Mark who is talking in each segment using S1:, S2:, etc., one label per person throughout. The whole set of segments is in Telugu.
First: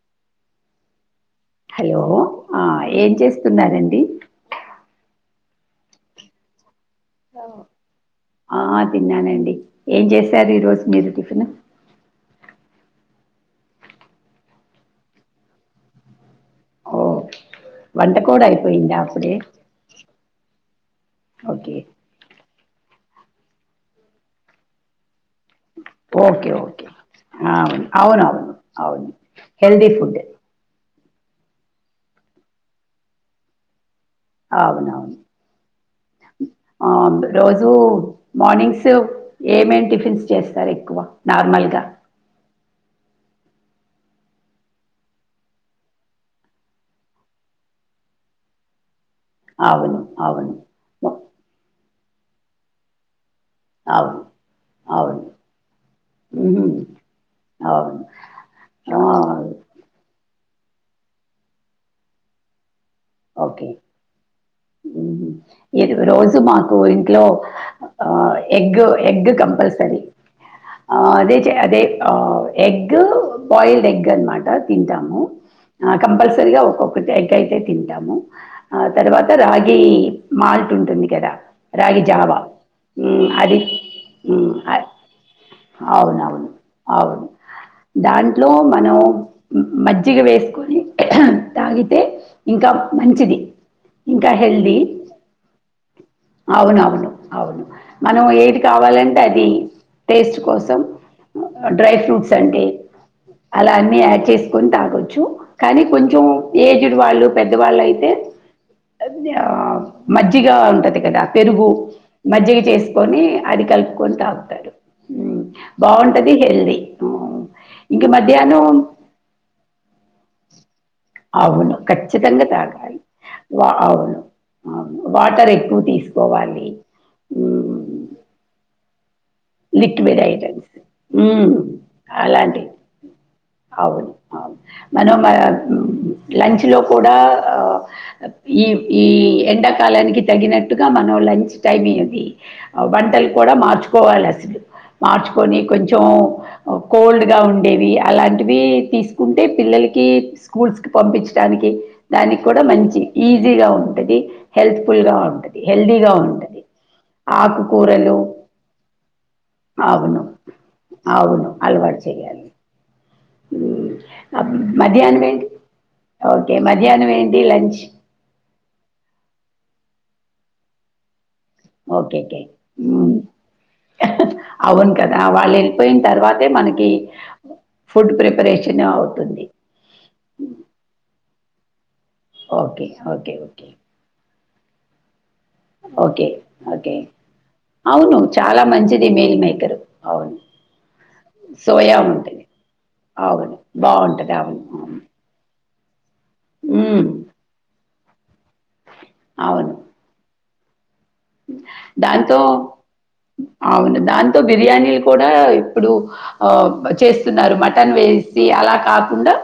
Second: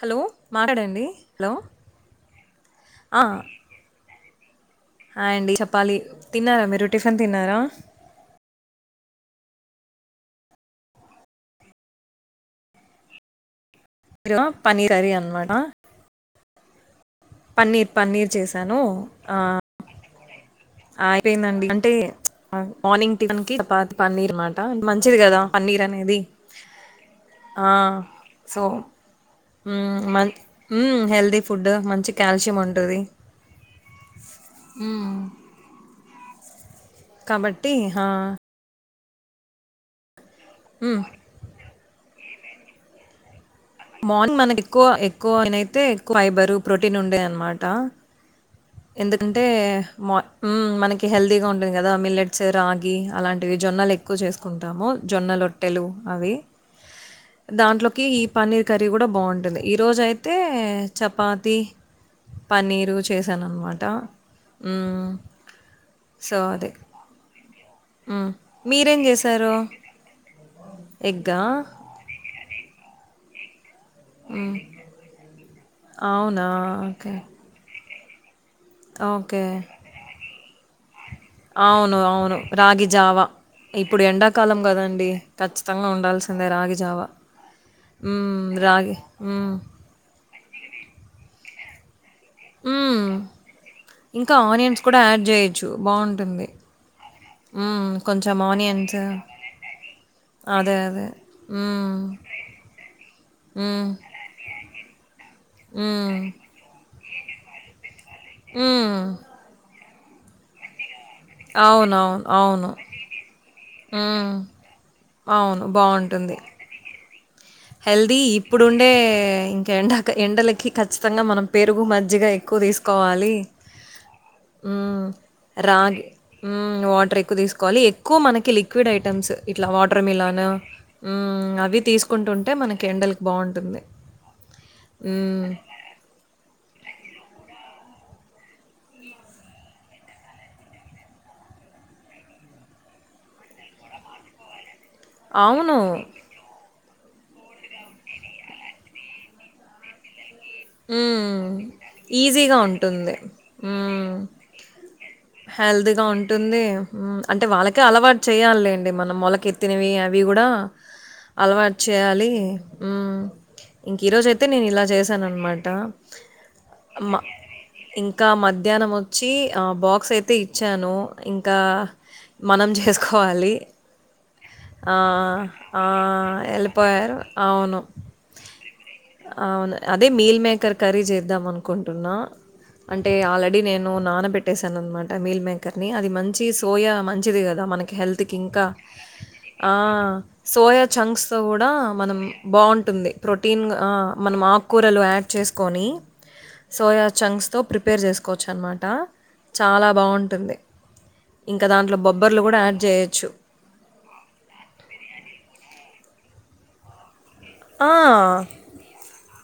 S1: హలో మాట్లాడండి.
S2: హలో ఆ ఏం
S1: ఆ
S2: చేస్తున్నారండి.
S1: హాయ్ అండి చెప్పాలి తిన్నారా మీరు. టిఫిన్ తిన్నారా.
S2: ఆ తిన్నానండి ఏం చేశారు ఈ రోజు మీరు టిఫిన.
S1: పన్నీర్ కర్రీ అన్నమాట
S2: ఓ
S1: పన్నీర్
S2: వంట
S1: పన్నీర్
S2: కూడా
S1: చేసానూ.
S2: అయిపోయిందా అప్పుడే
S1: ఆ అయిపోయిందండి
S2: ఓకే
S1: అంటే మార్నింగ్ టిఫిన్ కి చపాతి పన్నీర్ అనమాట. మంచిది కదా. పన్నీర్ అనేది
S2: ఓకే ఓకే
S1: ఆ
S2: అవును. అవునువును
S1: సో
S2: అవును. హెల్దీ ఫుడే.
S1: హెల్తీ ఫుడ్ మంచి కాల్షియం ఉంటది.
S2: అవునవును. [unintelligible] రోజు
S1: కాబట్టి ఆ
S2: మార్నింగ్స్ సు ఏమేం టిఫిన్స్ చేస్తారు ఎక్కువ
S1: మ్మ్
S2: నార్మల్ గా.
S1: మార్నింగ్ మనకు ఎక్కువ ఎక్కువనైతే ఎక్కువ ఫైబరు ప్రోటీన్ ఉండేవి అనమాటా. ఎందుకంటే
S2: అవును
S1: మ ఉం
S2: అవును
S1: మనకి హెల్దీగా ఉం కదా మిల్లట్స, రాగి అలాం జొన్నలు ఎక్కువ
S2: అవును
S1: చేసుకుంటాము.
S2: అవును
S1: జొన్నలొట్టెలు అవి.
S2: ఉహుం, అవును
S1: దాంట్లోకి ఈ పన్నీర్ కర్రీ కూడా
S2: ఆ,
S1: బాగుంటది. ఈరోజు అయి తే చపాతీ పన్నీరు
S2: ఓకే
S1: చేశాననమాట. హ్మ్.
S2: ఊహూ ఇది
S1: సో,
S2: రోజు
S1: అది.
S2: మాకు ఇంట్లో
S1: హ్మ్.
S2: ఎగ్
S1: మీరేం
S2: ఎగ్
S1: జేశారు?
S2: కంపల్సరీ. అదే
S1: ఎగ్గా?
S2: అదే ఆ ఎగ్ బయిల్డ్ ఎగ్ అనమాట తింటాము. ఆ
S1: అవునా!
S2: కంపల్సరిగా ఒక్కొక్కటి
S1: ఓకే.
S2: ఎగ్ అయితే తింటాము. ఆ తర్వాత
S1: ఓకే.
S2: రాగీ మాల్ట్ ఉంటుంది కదా
S1: అవును
S2: రాగి
S1: అవును
S2: జావా
S1: రాగి జావ
S2: ఉమ్, అది
S1: ఇప్పుడు
S2: ఉమ్,
S1: ఎండాకాలం
S2: అ-
S1: కదండి ఖచ్చితంగా
S2: అవునవును
S1: ఉండాల్సిందే రాగిజావా
S2: అవును
S1: హ్మ్
S2: దాంట్లో
S1: రాగి హ్మ్
S2: కొని తాగితే ఇంకా
S1: హ్మ్.
S2: మంచిది ఇంకా హెల్దీ
S1: ఆనియన్స్ కూడా యాడ్ జేయొచ్చు. బావుంటుంది.
S2: అవునవును అవును
S1: హ్మ్.
S2: మనం
S1: కొంచెం
S2: ఏది
S1: ఆనియన్స్
S2: కావాలంటే అది టేస్ట్
S1: అదే.
S2: కోసం
S1: అదే.
S2: డ్రై
S1: హ్మ్.
S2: ఫ్రూట్స్ అంటే అలా
S1: హ్మ్.
S2: అన్నీ యాడ్ చేసుకొని తాగొ చ్చూ కానీ
S1: హ్మ్.
S2: కొంచెం ఏ ఇదివాళ్లు పెద్దవాళ్ళయితే
S1: హ్మ్.
S2: అదా మజ్జిగా ఉంటది కదా పెరుగు
S1: అవునవును.
S2: మజ్జిగ
S1: అవును.
S2: చేసుకొని అది కలుపుకోని
S1: హ్మ్.
S2: తాగుతారు బాగుంటది హెల్దీ అవును
S1: హెల్దీ ఇప్పుడుండే ఇంకా ఎండ ఎండలకి ఖచ్చితంగా మనం
S2: అవును.
S1: పెరుగు మ జ్జిగ
S2: ఖచ్చితంగా
S1: ఎక్కువ
S2: తాగాలి.
S1: తీసుకోవాలి,
S2: వ అవును. అవును.
S1: మ్మ్
S2: వాటర్ ఎక్కువ
S1: రాగి
S2: తీసుకోవాలి.
S1: మ్మ్ వాటర్ ఎక్కువ తీసుకోవాలి,
S2: హ్మ్.
S1: ఎక్కువ మనకి లిక్విడ్ ఐటమ్స్. ఇట్లా వాటర్
S2: లిక్విడ్
S1: మిలాన్
S2: ఐటమ్స్ హ్మ్.
S1: మ్మ్ అవి తీసు
S2: అలాంటివి అవును అవు మనం మన
S1: హ్మ్.
S2: లంచ్ లో కూడా ఆ ఇ ఈ ఎండాకాలానికి తగినట్టుగా మనం లంచ్ టైమి అది వంటలు కూడా మార్చుకోవాలి. మార్చుకొని
S1: అవును.
S2: కొంచెం ఓ కోల్డ్ గా ఉండేవి అలాంటివి తీసుకుంటే పిల్లలకి సు కూల్స్ కి
S1: హ్మ్.
S2: పంపించడానికి దానికి
S1: ఈజీగా
S2: కూడా మంచి
S1: ఉంటుంది.
S2: ఈజీగా
S1: హ్మ్.
S2: ఉంటది హెల్త్ ఫుల్గా ఉంటది,
S1: హెల్తీగా
S2: హెల్దీగా ఉంటది
S1: ఉంటుంది.
S2: ఆకుకూరలు,
S1: నం మొలకెత్తినవి అవి
S2: అవును
S1: కూడా అలవాటు చేయాలి మ్మ్ మ్మ్
S2: ఉమ్.
S1: ఇంక ఈ రోజు
S2: ఆ,
S1: అయితే నేను ఇలా
S2: మధ్యాహ్నం
S1: చేసాన్
S2: ఏంటి
S1: అనమా
S2: ఓకే మధ్యాహ్నం
S1: మ
S2: ఏంటి లంచ్
S1: ఇంకా మధ్యానం వచ్చి ఆ బాక్స్ అయితే ఇచ్చాను ఇంకా
S2: ఓకే ఓకే
S1: మనం
S2: ఉమ్.
S1: చేసుకోవాలి
S2: అవును
S1: ఆ
S2: కదా వాళ్ళు
S1: ఆ
S2: వెళ్ళిపోయిన తర్వాతే మనకి
S1: వెళ్ళిపోయారు, అవును
S2: ఫుడ్ ప్రిపరేషన్ అవుతుంది
S1: అవును అదే మీల్ మే ర్రీ చేద్దాం అనుకుం టున్నా
S2: ఓకే
S1: అంటే
S2: ఓకే
S1: ఆల్రెడీ
S2: ఓకే
S1: నేను నానబెట్ పెట్టేసానన్నమా మీల్ మేకర్ని అది
S2: ఓకే
S1: మంచి
S2: ఓకే
S1: సోయా మంచిది కదా మనకి
S2: అవును
S1: హెల్త్కి
S2: చాలా
S1: ఇంకా
S2: మంచిది మీల్
S1: ఆ
S2: మేకరు అవును
S1: సోయా చంక్స్తో కూడా
S2: సోయా
S1: మనం
S2: ఉంటుంది
S1: బాగుంటుంది
S2: అవును
S1: ప్రోటీన్ఆ
S2: బాగుంటది
S1: మనం
S2: అవును
S1: ఆకుకూరలు
S2: అవును
S1: యాడ్ చేసుకోని
S2: ఉమ్,
S1: సోయాచంక్స్త్ ప్రి ప్రిపేర్ చేసి కోవచ్చు అనమాట
S2: అవును
S1: చాలా బాగుంటుంది
S2: దాంతో
S1: యాడ్ జేయొచ్చు.
S2: అవును దాంతో బిర్యానీలు కూడా ఇప్పుడు ఓ చేసి స్తున్నారు మటన్
S1: ఆ!
S2: వేసి అలా కాకుండా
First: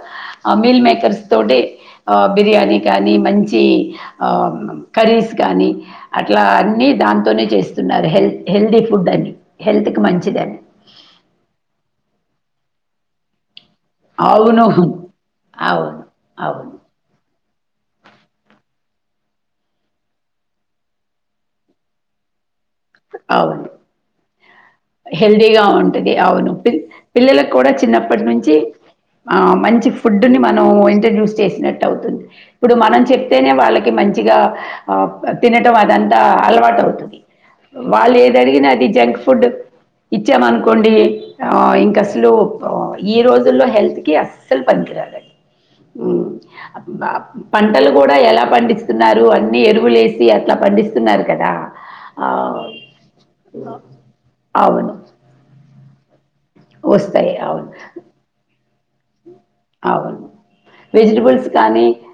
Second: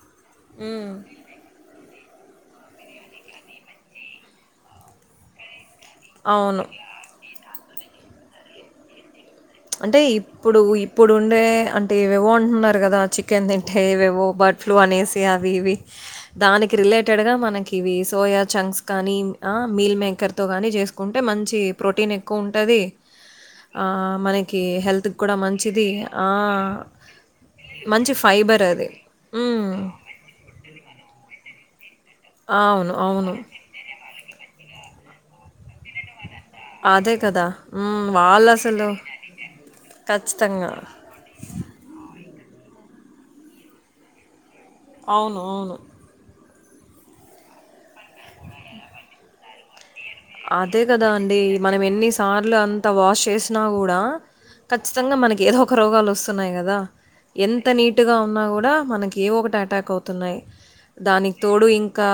S2: మీల్
S1: హ్మ్.
S2: మేకర్స్ తోటి బిర్యానీ కానీ మంచి కర్రీస్ కానీ
S1: అవును
S2: తోనే చేస్తున్నారు హెల్ హెల్దీ ఫుడ్ అని హెల్త్‌కి
S1: అంటే
S2: మంచిదని.
S1: ఇప్పుడు ఇప్పుడు ఉండే అంటే ఏవో అంటున్నారు కదా చికెన్ తి ఏవేవో బర్డ్
S2: అవును.
S1: ఫ్లూ అనేసి అవి ఇవి
S2: అవును. అవును.
S1: దానికి రిలేటెడ్ గా మన ఇవి సోయా చంక్స్ కానీ ఆ మీల్ మేకర్ తో కానీ చేసుకుంటే మంచి ప్రోటీన్ ఎక్కువ ఉ టది
S2: అవును.
S1: ఆ మనకి హెల్త్‌కి కూడా
S2: హెల్దీగా
S1: మంచిది.
S2: ఉంటది
S1: ఆ!
S2: అవును పి పిల్లలకు కూడా
S1: మంచి
S2: చిన్నప్పటి నుంచి
S1: ఫైబర్ అది.
S2: ఆ
S1: హ్మ్.
S2: మంచి ఫుడ్ ని మనం ఇంట్రొడ్యూస్ చేసినట్టు టవుతుంది ఇప్పుడు
S1: అవును.
S2: మనం
S1: అవును.
S2: చెప్తేనే వాళ్ళకి మంచిగా ఆ తినట వాదాన్ ట అలవాటు
S1: అదే
S2: అవుతది
S1: కదా! హ్మ్.
S2: వాళ్ళు ఏ జరిగినా అది
S1: వాళ్ళసలు
S2: జంక్ ఫుడ్
S1: ఖచ్చితంగా.
S2: ఇచ్చామనుకోండి ఆ ఇంకా స్లోప్ ఈ రోజుల్లో హెల్త్ కి అస్ స్సల్ పనికి రాదండి
S1: అవును. అవును.
S2: పంటలు కూడా ఎలా పండిస్తున్నారు అన్ని ఎరువులేసి అట్లా
S1: అదే కదా
S2: పండిస్తున్నారు
S1: అండి మనం ఎన్నిసార్లు
S2: ఆహ్,
S1: అంతా వాష్ చేసినా కూడా
S2: అవును.
S1: ఖచ్చితంగా మనకి ఏదో ఒక రోగాలు వస్తున్నాయి కదా
S2: వస్తాయి.
S1: ఎంత
S2: అవును.
S1: నీటుగా ఉన్నా కూడా మనకి ఏ ఒకటి అటాక్
S2: అవును
S1: అవుతున్నాయి దానికి
S2: వెజిటబుల్స్
S1: తోడు
S2: కానీ
S1: ఇంకా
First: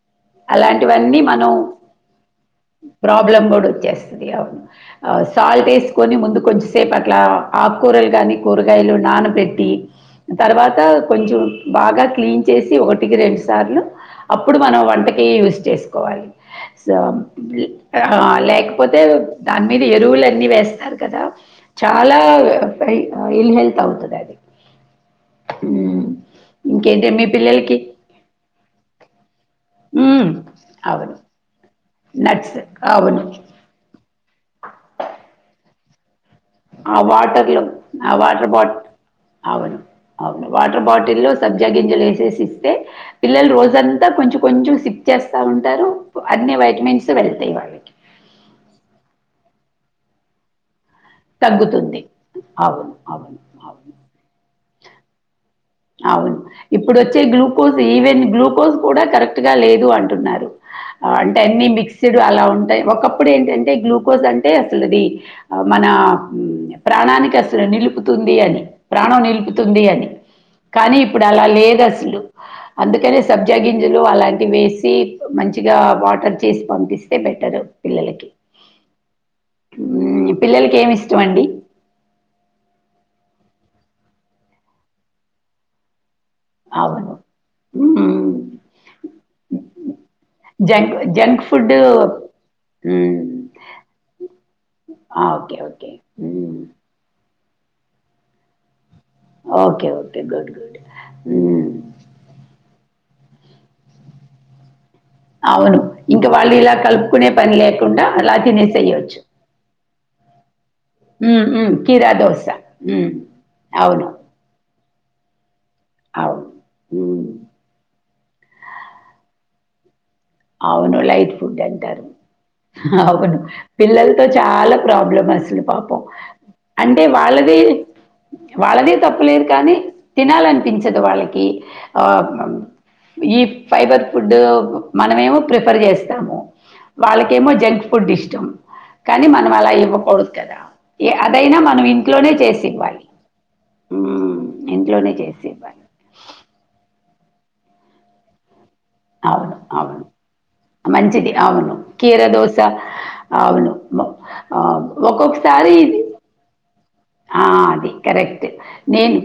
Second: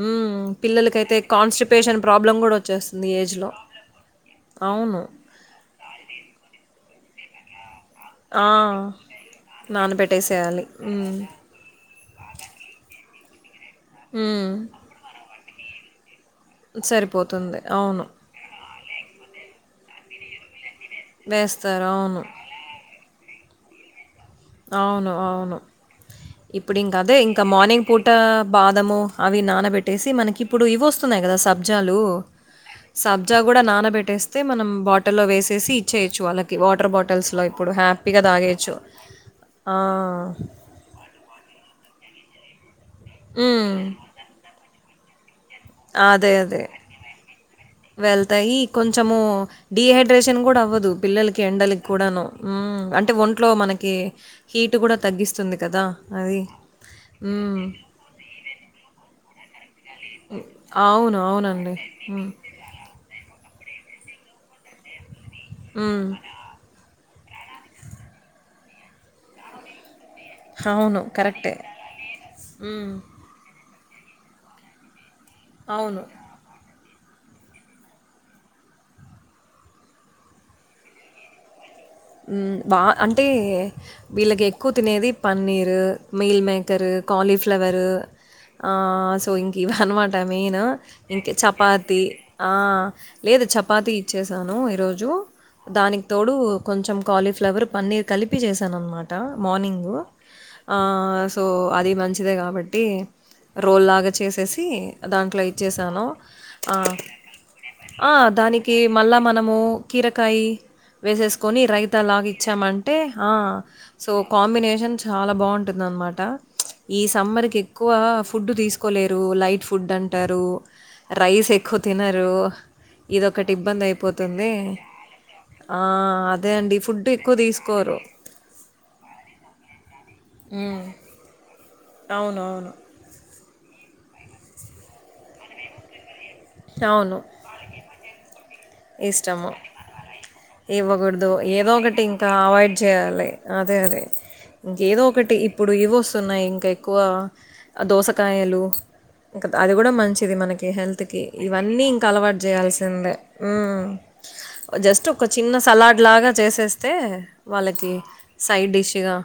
S1: హ్మ్ పిల్లలకైతే
S2: అలాంటివన్నీ మనం
S1: కాన్స్టిపేషన్ ప్రాబ్
S2: ప్రాబ్లం కూడా వచ్చేస్తది ఇగ అవును ఆ సాల్ట్ వేసుకొని ముందు కొంచెసే పట్ల ఆ కూరలు కానీ
S1: ఆ,
S2: కూరగాయలు నానబెట్టి
S1: నానబెట్టేసేయాలి
S2: తర్వాత
S1: మ్మ్,
S2: కొంచెం బాగా క్లీన్ చేసి ఒకటికి రెండు స్ సార్లు
S1: మ్మ్,
S2: అప్పుడు మనం వంటక్ యూజ్ చేసుకోవాలి.
S1: సరిపోతుంది
S2: సరీ
S1: అవును
S2: [unintelligible] లేక్ పోతే దాని మీద ఎరువులన్నీ వేస్ తారు కదా
S1: వేస్తారు
S2: చాలా
S1: అవును
S2: వే ఆ ఇలి మెల్ట్తావుతదది.
S1: అవును అవును ఇప్పుడు
S2: ఇంకేంటి
S1: ఇంకాదే
S2: మీ
S1: ఇంకా
S2: పిల్లలకి
S1: మార్నింగ్ పూట బాదము, అవి నానబెట్టేసి
S2: హ్మ్.
S1: మనకి ఇప్పుడు ఇవి
S2: అవును.
S1: వస్తున్నాయి కదా. సబ్జ జలు
S2: నట్స్ అవును
S1: సబ్జా కూడా నానబెట్టేస్తే మనం బాటిల్ లో వేసేసి చెయ్యచ్చు అళక్ వాటర్
S2: ఆ
S1: బాటిల్స్లో
S2: వాటర్లో
S1: ఇప్పుడు
S2: ఆ
S1: హ్యాపీగా
S2: వాటర్
S1: తాగేయొచ్చు
S2: బాట్
S1: ఆ!
S2: అవును అవును వాట్రూ బాటిల్ లో సబ్జ గింజలేసేసిస్ తే పిల్లలు
S1: హ్మ్.
S2: రోజంతా కొంచెం కొంచెం సిప్ కా ఉంటారు.
S1: అదే.
S2: అన్ని
S1: అదే.
S2: వైటమిన్స్ వెళ్తాయి. వాళ్ళకి
S1: డిహైడ్రేషన్ గూడా అవ్వదు. పిల్లలకి ఎండలకి
S2: తగ్గుతుంది
S1: కూడాను ఉమ్
S2: అవును
S1: అంటే
S2: అవును
S1: ఒంట్లో
S2: అవును
S1: మనకి హీట్ కూడా తగ్గిస్
S2: అవును ఇప్పుడు వచ్చే
S1: హ్మ్.
S2: గ్లూకోజ్ ఈవెన్ గ్లూకోజ్ కూడా కరెక్ట్ గా లేద్ అంటున్నారు.
S1: అవును
S2: అంటే అన్ని
S1: అవునండి.
S2: మిక్స్డ్
S1: హ్మ్.
S2: అలా ఉంటాయి. ఒకప్పుడు ఏంటంటే గ్లూక్ కోజ్ అంటే అసలీది మన
S1: హ్మ్.
S2: ఉం ప్రాణానిక్ అసలు నిలుపుతుంది అని. ప్రాణం నిలుపుతుంది అని కానీ
S1: అవును
S2: ఇప్పుడు అలా
S1: కరెక్టే.
S2: లేదు అసలు.
S1: హ్మ్.
S2: అందుకనే సబ్జగింజ్ లు అలాంటివి వేసి మంచిగా
S1: అవును.
S2: వాటర్ చేసి పంపిస్ టే బెటరు పిల్లలకి. ఉమ్మ్ పిల్లలకి ఏమి ఇష్టం అండి.
S1: ఉమ్మ్ బా అంటే వీళ్ళకి ఎక్కువ తినేది పన్నీరూ. Meal maker.
S2: అవును.
S1: క్వాలీఫ్లవరు.
S2: హ్మ్.
S1: ఆ సో ఇంక్ ఇవి అన్నమాట మెయిన్.
S2: జంక్
S1: ఇంకే
S2: జంక్ ఫుడ్డు
S1: చపాతి ఆ
S2: హ్మ్.
S1: లేదు. చపాత ఇచ్చేసాను ఈరోజు
S2: ఆ ఓకే ఓకే
S1: దానికి తోడు
S2: హ్మ్.
S1: కాలీఫ్లవర్, పన్నీర్ కలిపి చేశానన్నమాట అట
S2: ఓకే
S1: మార్నింగ
S2: ఓకే. గుడ్
S1: ఆ
S2: గుడ్.
S1: సో
S2: హ్మ్.
S1: అది మంచిదే కాబట్టి రోల్లాగా చేసేసి దాంట్లో
S2: అవును.
S1: ఇచ్చేసాను
S2: ఇంక వాళ్ళు ఇలా
S1: ఆ
S2: కలుపుకునే పని లేకుండా
S1: ఆ
S2: అలా
S1: దానికి మళ్ళా
S2: తినేసేయొచ్చు.
S1: మనము కీరకాయ వేసేసు
S2: హ్మ్.
S1: కొని
S2: హ్మ్.
S1: రైతా
S2: కీరా
S1: లాగా
S2: దోస.
S1: ఇచ్చాం అంటే
S2: హ్మ్.
S1: ఆ
S2: అవును.
S1: సో కాంబినేషన్స్ చాలా బాగుం టుంద అనమాట
S2: అవును.
S1: ఈ
S2: హ్మ్.
S1: సమ్మర్ ఎక్కువా ఫుడ్ తీసుకోలేరు లైట్ ఫుడ్ అం
S2: అవును లైట్ ఫుడ్ అంటారు అవును
S1: ఇదొకటి
S2: పిల్లలతో
S1: ఇబ్బందయిపోతుంది.
S2: చాలా ప్రాబ్లం అసలు
S1: ఆ!
S2: పాపం
S1: అదే అండి.
S2: అంటే
S1: ఫుడ్ ఎక్కువ
S2: వాళ్ళదే
S1: తీసుకోరు.
S2: వాళ్ళదే తప్పు లేదు కానీ
S1: హ్మ్.
S2: తినాలనిపించదు వాళ్ళకి ఆ
S1: అవునవును.
S2: మ్మ్
S1: అవును.
S2: ఈ ఫైబర్ ఫుడ్ మనమేమో ప్రిఫర్ చేస్తాము
S1: అవును
S2: కానీ
S1: ఇష్టము
S2: మనం అలా ఇవ్వకూడదు కదా! ఏ
S1: ఇవ్వకూడదు
S2: అదైనా
S1: ఏదో
S2: మనం
S1: ఒకటి ఇంకా
S2: ఇంట్లోనే
S1: అవాయిడ్
S2: చేసివ్వాలి.
S1: చేయాలి అదే అదే
S2: హ్మ్.
S1: ఇంక ఏదో
S2: ఇంట్లోనే
S1: ఒకటి ఇప్పుడు
S2: చేసివ్వాలి.
S1: ఇవి వస్తున్నాయి ఇంక ఎక్కువా ఆ దోసకాయలు ఇంకా
S2: అవును.
S1: అది కూడా
S2: అవును.
S1: మంచిది మనకి హెల్త్ కి
S2: మంచిది. అవును.
S1: ఇవన్నీ ఇంకా
S2: కీర
S1: అలవాటు
S2: దోస
S1: చేయాల్సిందే
S2: అవును.
S1: ఉమ్
S2: మొ ఆహ్,
S1: జస్ట్ ఒక చిన్న సలాడ్
S2: ఒక్కొక్కసారి
S1: లాగా చే సే
S2: ఆ అది కరెక్ట్
S1: డిష్గా
S2: నేను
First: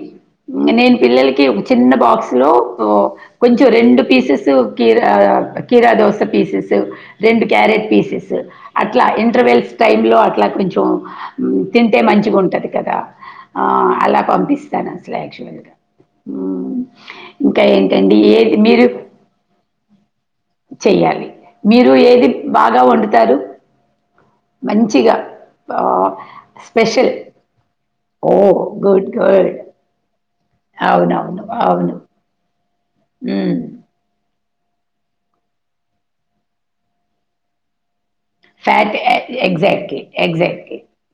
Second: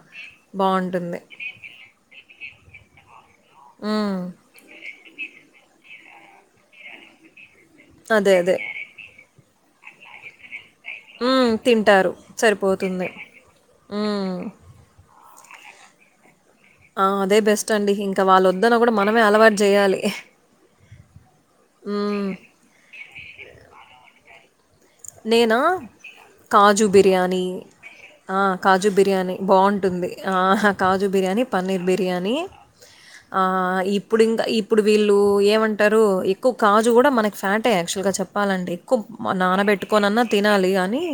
S2: నేను
S1: బాగుంటుంది
S2: పిల్లలకి ఒక చిన్న బాక్స్ లో ఓ కొంచం రెండు
S1: మ్మ్.
S2: పీసస్ కీర ఆ కీరా దోశ పీసెస్ రెండు క్యారెట్ పీసెస్
S1: అదే అదే
S2: అట్లా ఇంటర్వెల్ టైమ్ లో అట్లా కొంచెం టామ్
S1: మ్మ్,
S2: తింటే
S1: తింటారు
S2: మంచిగా ఉంటది కదా
S1: సరిపోతుంది
S2: ఆ అలా
S1: మ్మ్.
S2: పంపిస్తాను యాక్చువల్ గా
S1: ఆ అదే బెస్ట్ అండి ఇంకా వాళ్ళ
S2: ఏది
S1: వద్దన్న
S2: మీరు
S1: కూడా మనమే అలవాటు చేయాలి
S2: చెయ్యాలి మీరు ఏది
S1: హ్మ్.
S2: బాగా వండుతారు మంచిగా
S1: నేనా
S2: ఆహ్,
S1: కాజు
S2: స్పెషల్.
S1: బిర్యానీ ఆ
S2: ఓహ్!
S1: కాజు
S2: గుడ్.
S1: బిర్యానీ
S2: గుడ్.
S1: బాగుంటుంది కాజు
S2: అవునవును.
S1: బిర్యానీ పన్నీర్
S2: అవును.
S1: బిర్యానీ ఆ
S2: హ్మ్.
S1: ఇప్పుడు ఇంకా ఇప్పు ఇప్పుడు వీళ్ళు ఏమంటారు ఎక్కువ కాజు కూడా మనకి ఫ్యాటే యాక్చువల్గా చెప్పచ్చు
S2: ఫ్యాట్ ఎక్జాక్ట్లీ
S1: తినాలి గాని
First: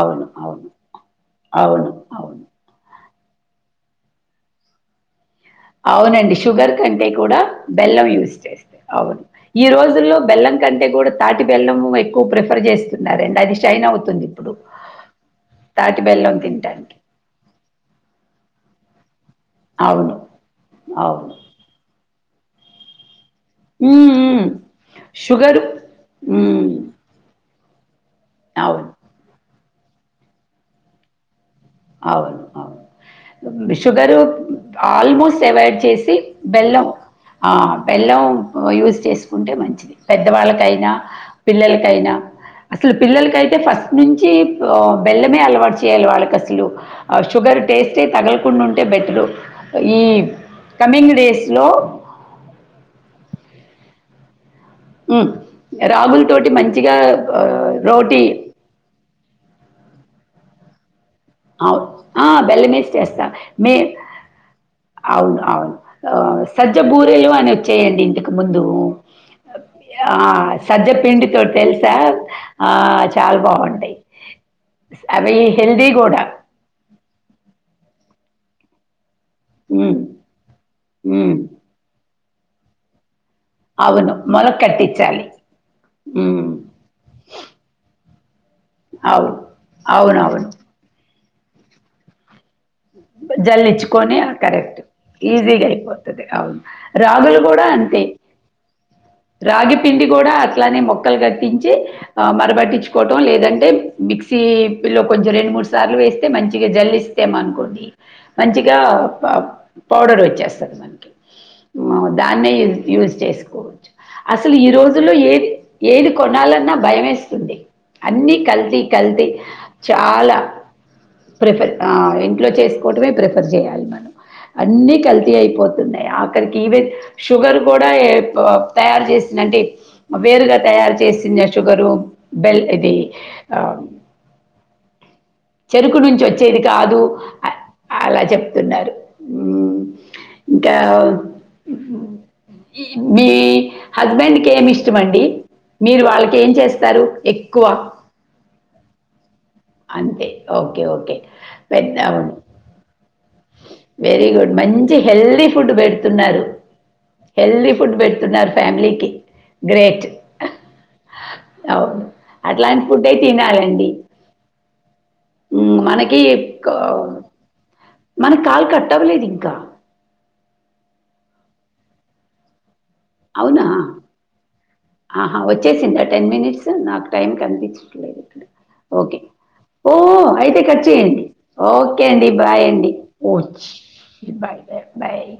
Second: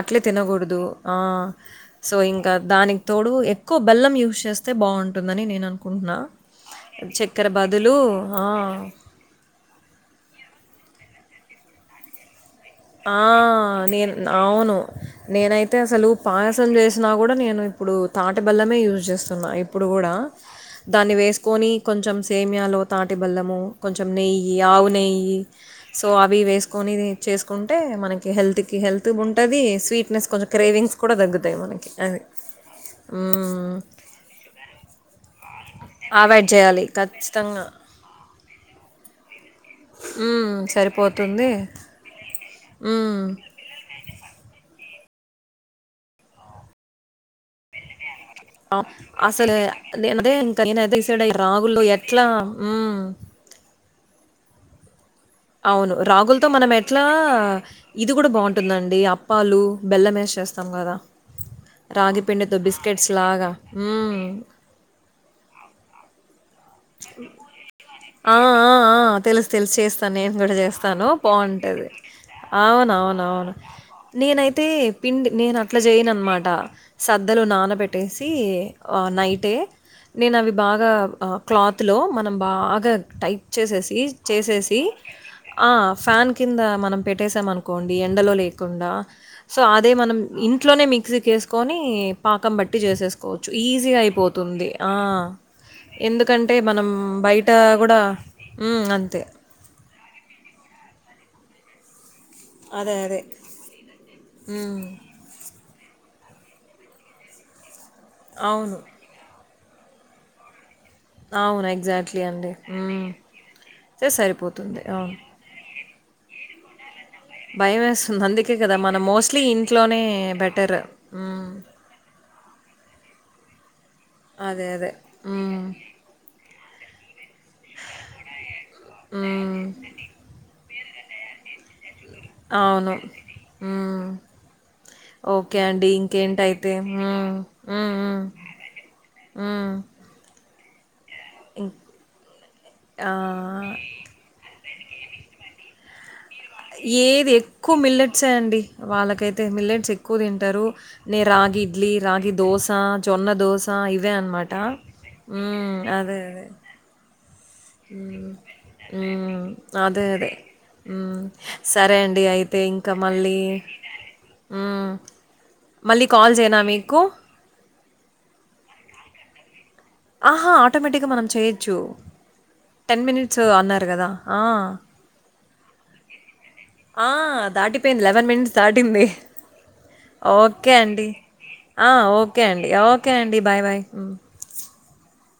S1: అట్లే
S2: అవును.
S1: తినకూడదు ఆ
S2: అవును.
S1: సో
S2: అవును.
S1: ఇంకా తోడు ఎక్కువ బెలం యూజ్ చేస్తే బాగుంటుంది
S2: అవునండి షుగర్ కంటే కూడా
S1: చక్కెర బదులు
S2: బెల్లం యూజ్
S1: ఆ!
S2: చేస్తే అవును ఈ రోజుల్లో బెల్లం కంటే కూడా తాటి బెలము ఎక్కువ ప్ర
S1: ఆ నేను అవును నేనైతే
S2: తాటి
S1: అసలు
S2: బెల్లం
S1: పాయసం
S2: తినటానికి.
S1: చేసినా కూడా నేను ఇప్పుడు తాట బెల్లమే యూస్ జస్ట్ ఇప్పుడు కూడా
S2: అవును.
S1: దాన్ని
S2: అవును.
S1: వేసుకొని కొంచెం సేమియాలో తాట తాటి బెల్లము కొంచెం
S2: హ్మ్. హ్మ్.
S1: నెయ్యి ఆవు నెయ్యి
S2: షుగరు
S1: సో అవి ఇవి
S2: హ్మ్.
S1: వేసుకొని కుంటే మనకి హెల్త్ కి
S2: అవును.
S1: హెల్త్ ఉంటది స్వీనెస్ కొంచం క్రేవింగ్స్ కూడా తగ్గుదు హ్మ్.
S2: అవునువును షుగరు ఆల్మోస్ట్ ఎవయిడ్
S1: అవాయిడ్ చేయాలి
S2: బెల్లం
S1: ఖచ్చితంగా.
S2: బెల్లం యూస్ చేసుకుంటే మ
S1: హ్మ్.
S2: పెద్దవాళ్ళకైనా
S1: సరిపోతుంది.
S2: పిల్లలకైనా అసలు
S1: హ్మ్.
S2: పిల్లలకైతే ఫస్ట్ నుంచి బెల్మే అలవాటు చేయల వాళ్ళక సుగర్ టేస్ట్
S1: అసలు నేనుదే ఇంకా
S2: కమింగ్
S1: నేనుదశాడు
S2: డేస్లో
S1: రాహుల్ల్లో ఎట్లా అవును రాగుల్ త
S2: రాగులతోటి
S1: మనం
S2: మంచిగా
S1: ఎట్లా
S2: ఆ,
S1: ఇది
S2: రోటీ
S1: కూడా బాగుంటుందండి అప్పాలు బెల్లంమే వి చేస్తాం కదా
S2: అవును బెల్లం వేసి చేస్తా
S1: లాగా.
S2: మీ
S1: హ్మ్.
S2: అవును అవును సజ్జ బూరెలు అని వచ్చాయండి ఇంతకు
S1: ఆ
S2: ముందు
S1: ఆ ఆ తెలుసు తెలుసు చేస్తాను
S2: ఆ
S1: నేను కూడా
S2: సజ్జ
S1: చేస్తాను
S2: పిండితో
S1: బాగుంటది
S2: తెలుసా ఆ
S1: అవున అవున
S2: చాలా
S1: అవును
S2: బాగుంటాయి
S1: నేనైతే పిండి
S2: అవి
S1: నేను అట్లా
S2: హెల్దీ
S1: చేయను
S2: కూడా
S1: అనమాట సద్దలు నాన పెట్టేసి నైట్ అంటే
S2: హ్మ్
S1: నేను అవి బాగా
S2: హ్మ్
S1: లో మనం బాగా టైప్ చే
S2: అవును మొలక
S1: చేసేసి
S2: కట్టించాలి
S1: ఫ్యాన్
S2: హ్మ్
S1: కింద మనం పెట్టేసాంనుకోండి అ [inaudible] కుండా
S2: అవును
S1: సో అదే మనం
S2: అవునవును
S1: ఇంట్లోనే మీకు మిక్స్ చేేసుకొని పాకం బట్టి ఈసీ గా
S2: జల్లించుకొని
S1: అయిపోతుంది
S2: కరెక్ట్ ఈజీగా అయిపోతది
S1: ఎందుకంటే
S2: అవును
S1: మనం
S2: రాగులు
S1: బయట కూడా
S2: అంతే
S1: హ్మ్మ్ అంతే
S2: రాగి పిండి కూడా అట్లానే మొక్కలు కట్టించి
S1: అదే.
S2: మరబట్టించుకోవటం
S1: అదే.
S2: లేదంటే
S1: హ్మ్.
S2: మిక్సీలో కొంచెం రెండు మూడు సార్లు వేస్త మంచిగా జల్లి ఇస్తామ అనుకోండి
S1: అవును.
S2: మంచిగా పౌడర్ వచ్చేస్తారు మనకి
S1: అవును
S2: ఆ,
S1: ఎగ్జాక్ట్లీ అండి
S2: దాన్నే యూజ్ యూజ్ చేసుకోవచ్చు
S1: స
S2: అసలు ఈ
S1: సరిపోతుంది
S2: రోజుల్లో
S1: అవును
S2: ఏది ఏది కొనాలన్నా భయమేసి
S1: భయమేస్తుంది.
S2: అన్నిీ
S1: అందుకే కదా!
S2: కల్తీ
S1: మనం
S2: కల్తీ
S1: మోస్ట్‌లీ ఇంట్లోనే
S2: చాలా
S1: బెటర్. హ్మ్.
S2: ప్రిఫర్ ఇంట్లో చేస్త ట ప్రిఫర్ చేయాలి మరి
S1: అదే. అదే.
S2: అన్నిీ కల్తీ
S1: హ్మ్.
S2: అయిపోతున్నాయి ఆఖరికి ఈవెన్ షుగర్ కూడా తయారు చేసిందంటే
S1: హ్మ్.
S2: వేరుగా తయారు చేసింది షుగరు బెల్
S1: అవును.
S2: ఇది ఆ
S1: హ్మ్. ఓకే అండి.
S2: చెరుకు నుంచి వచ్చేది
S1: ఇంకేంటైతే.
S2: కాదు
S1: హ్మ్. హ్మ్. హ్మ్.
S2: అలా చెప్తున్నారు
S1: హ్మ్.
S2: ఇంకా మీ
S1: ఆ!
S2: హస్బెండ్ కేమి మండి మీరు వాళ్ళకి ఏం చేస్తారు
S1: ఏది ఎక్కువ మిల్లట్సే అండి వాళ్ళకైతే మిల్లెట్స్ ఎక్కువ
S2: అంతే
S1: తింటారు
S2: ఓకే ఓకే
S1: రాగి ఇడ్లీ
S2: పెద్ద
S1: రాగి దోశ జొన్న దోస ఇవే
S2: వెరీ గుడ్
S1: అనమాటా
S2: మంచి హెల్దీ ఫుడ్
S1: హ్మ్మ్ అదే
S2: పెడుతున్నారు
S1: అదే
S2: హెల్దీ ఫుడ్ పెడుతున్నారు ఫ్యామిలీకి
S1: అదే
S2: గ్రేట్
S1: అదే సరే
S2: అవును
S1: అండి అయితే
S2: అట్లాంటి
S1: ఇంకా
S2: ఫుడ్డే
S1: మళ్ళీ
S2: తినాలండి మ్,
S1: మళ్ళీ
S2: మనకి
S1: కాల్ చేయనా
S2: క-
S1: మీకు
S2: మనకి కాలు కట్టవ్వలేదు ఇంకా
S1: ఆహా ఆటోమేటిక్ గా మనం చేయొచ్చు మినిట్స్
S2: అవునా
S1: అన్నారు గదా! ఆ!
S2: ఆహా వచ్చేసింది ఆ టెన్ మినిట్స్ నాకు
S1: ఆ!
S2: టైం
S1: దాటిపోయింది.
S2: కనిపించట్లేదు ఇక్కడ
S1: మినిట్స్ దాటింది.
S2: ఓకే ఓ అయితే
S1: ఓకే
S2: కట్
S1: అండి.
S2: చేయండి
S1: ఆ!
S2: ఓకే అండి బాయ్ అండి
S1: ఓకే
S2: ఓ
S1: అండి. బాయ్. బాయ్. హ్మ్.
S2: Bye bye bye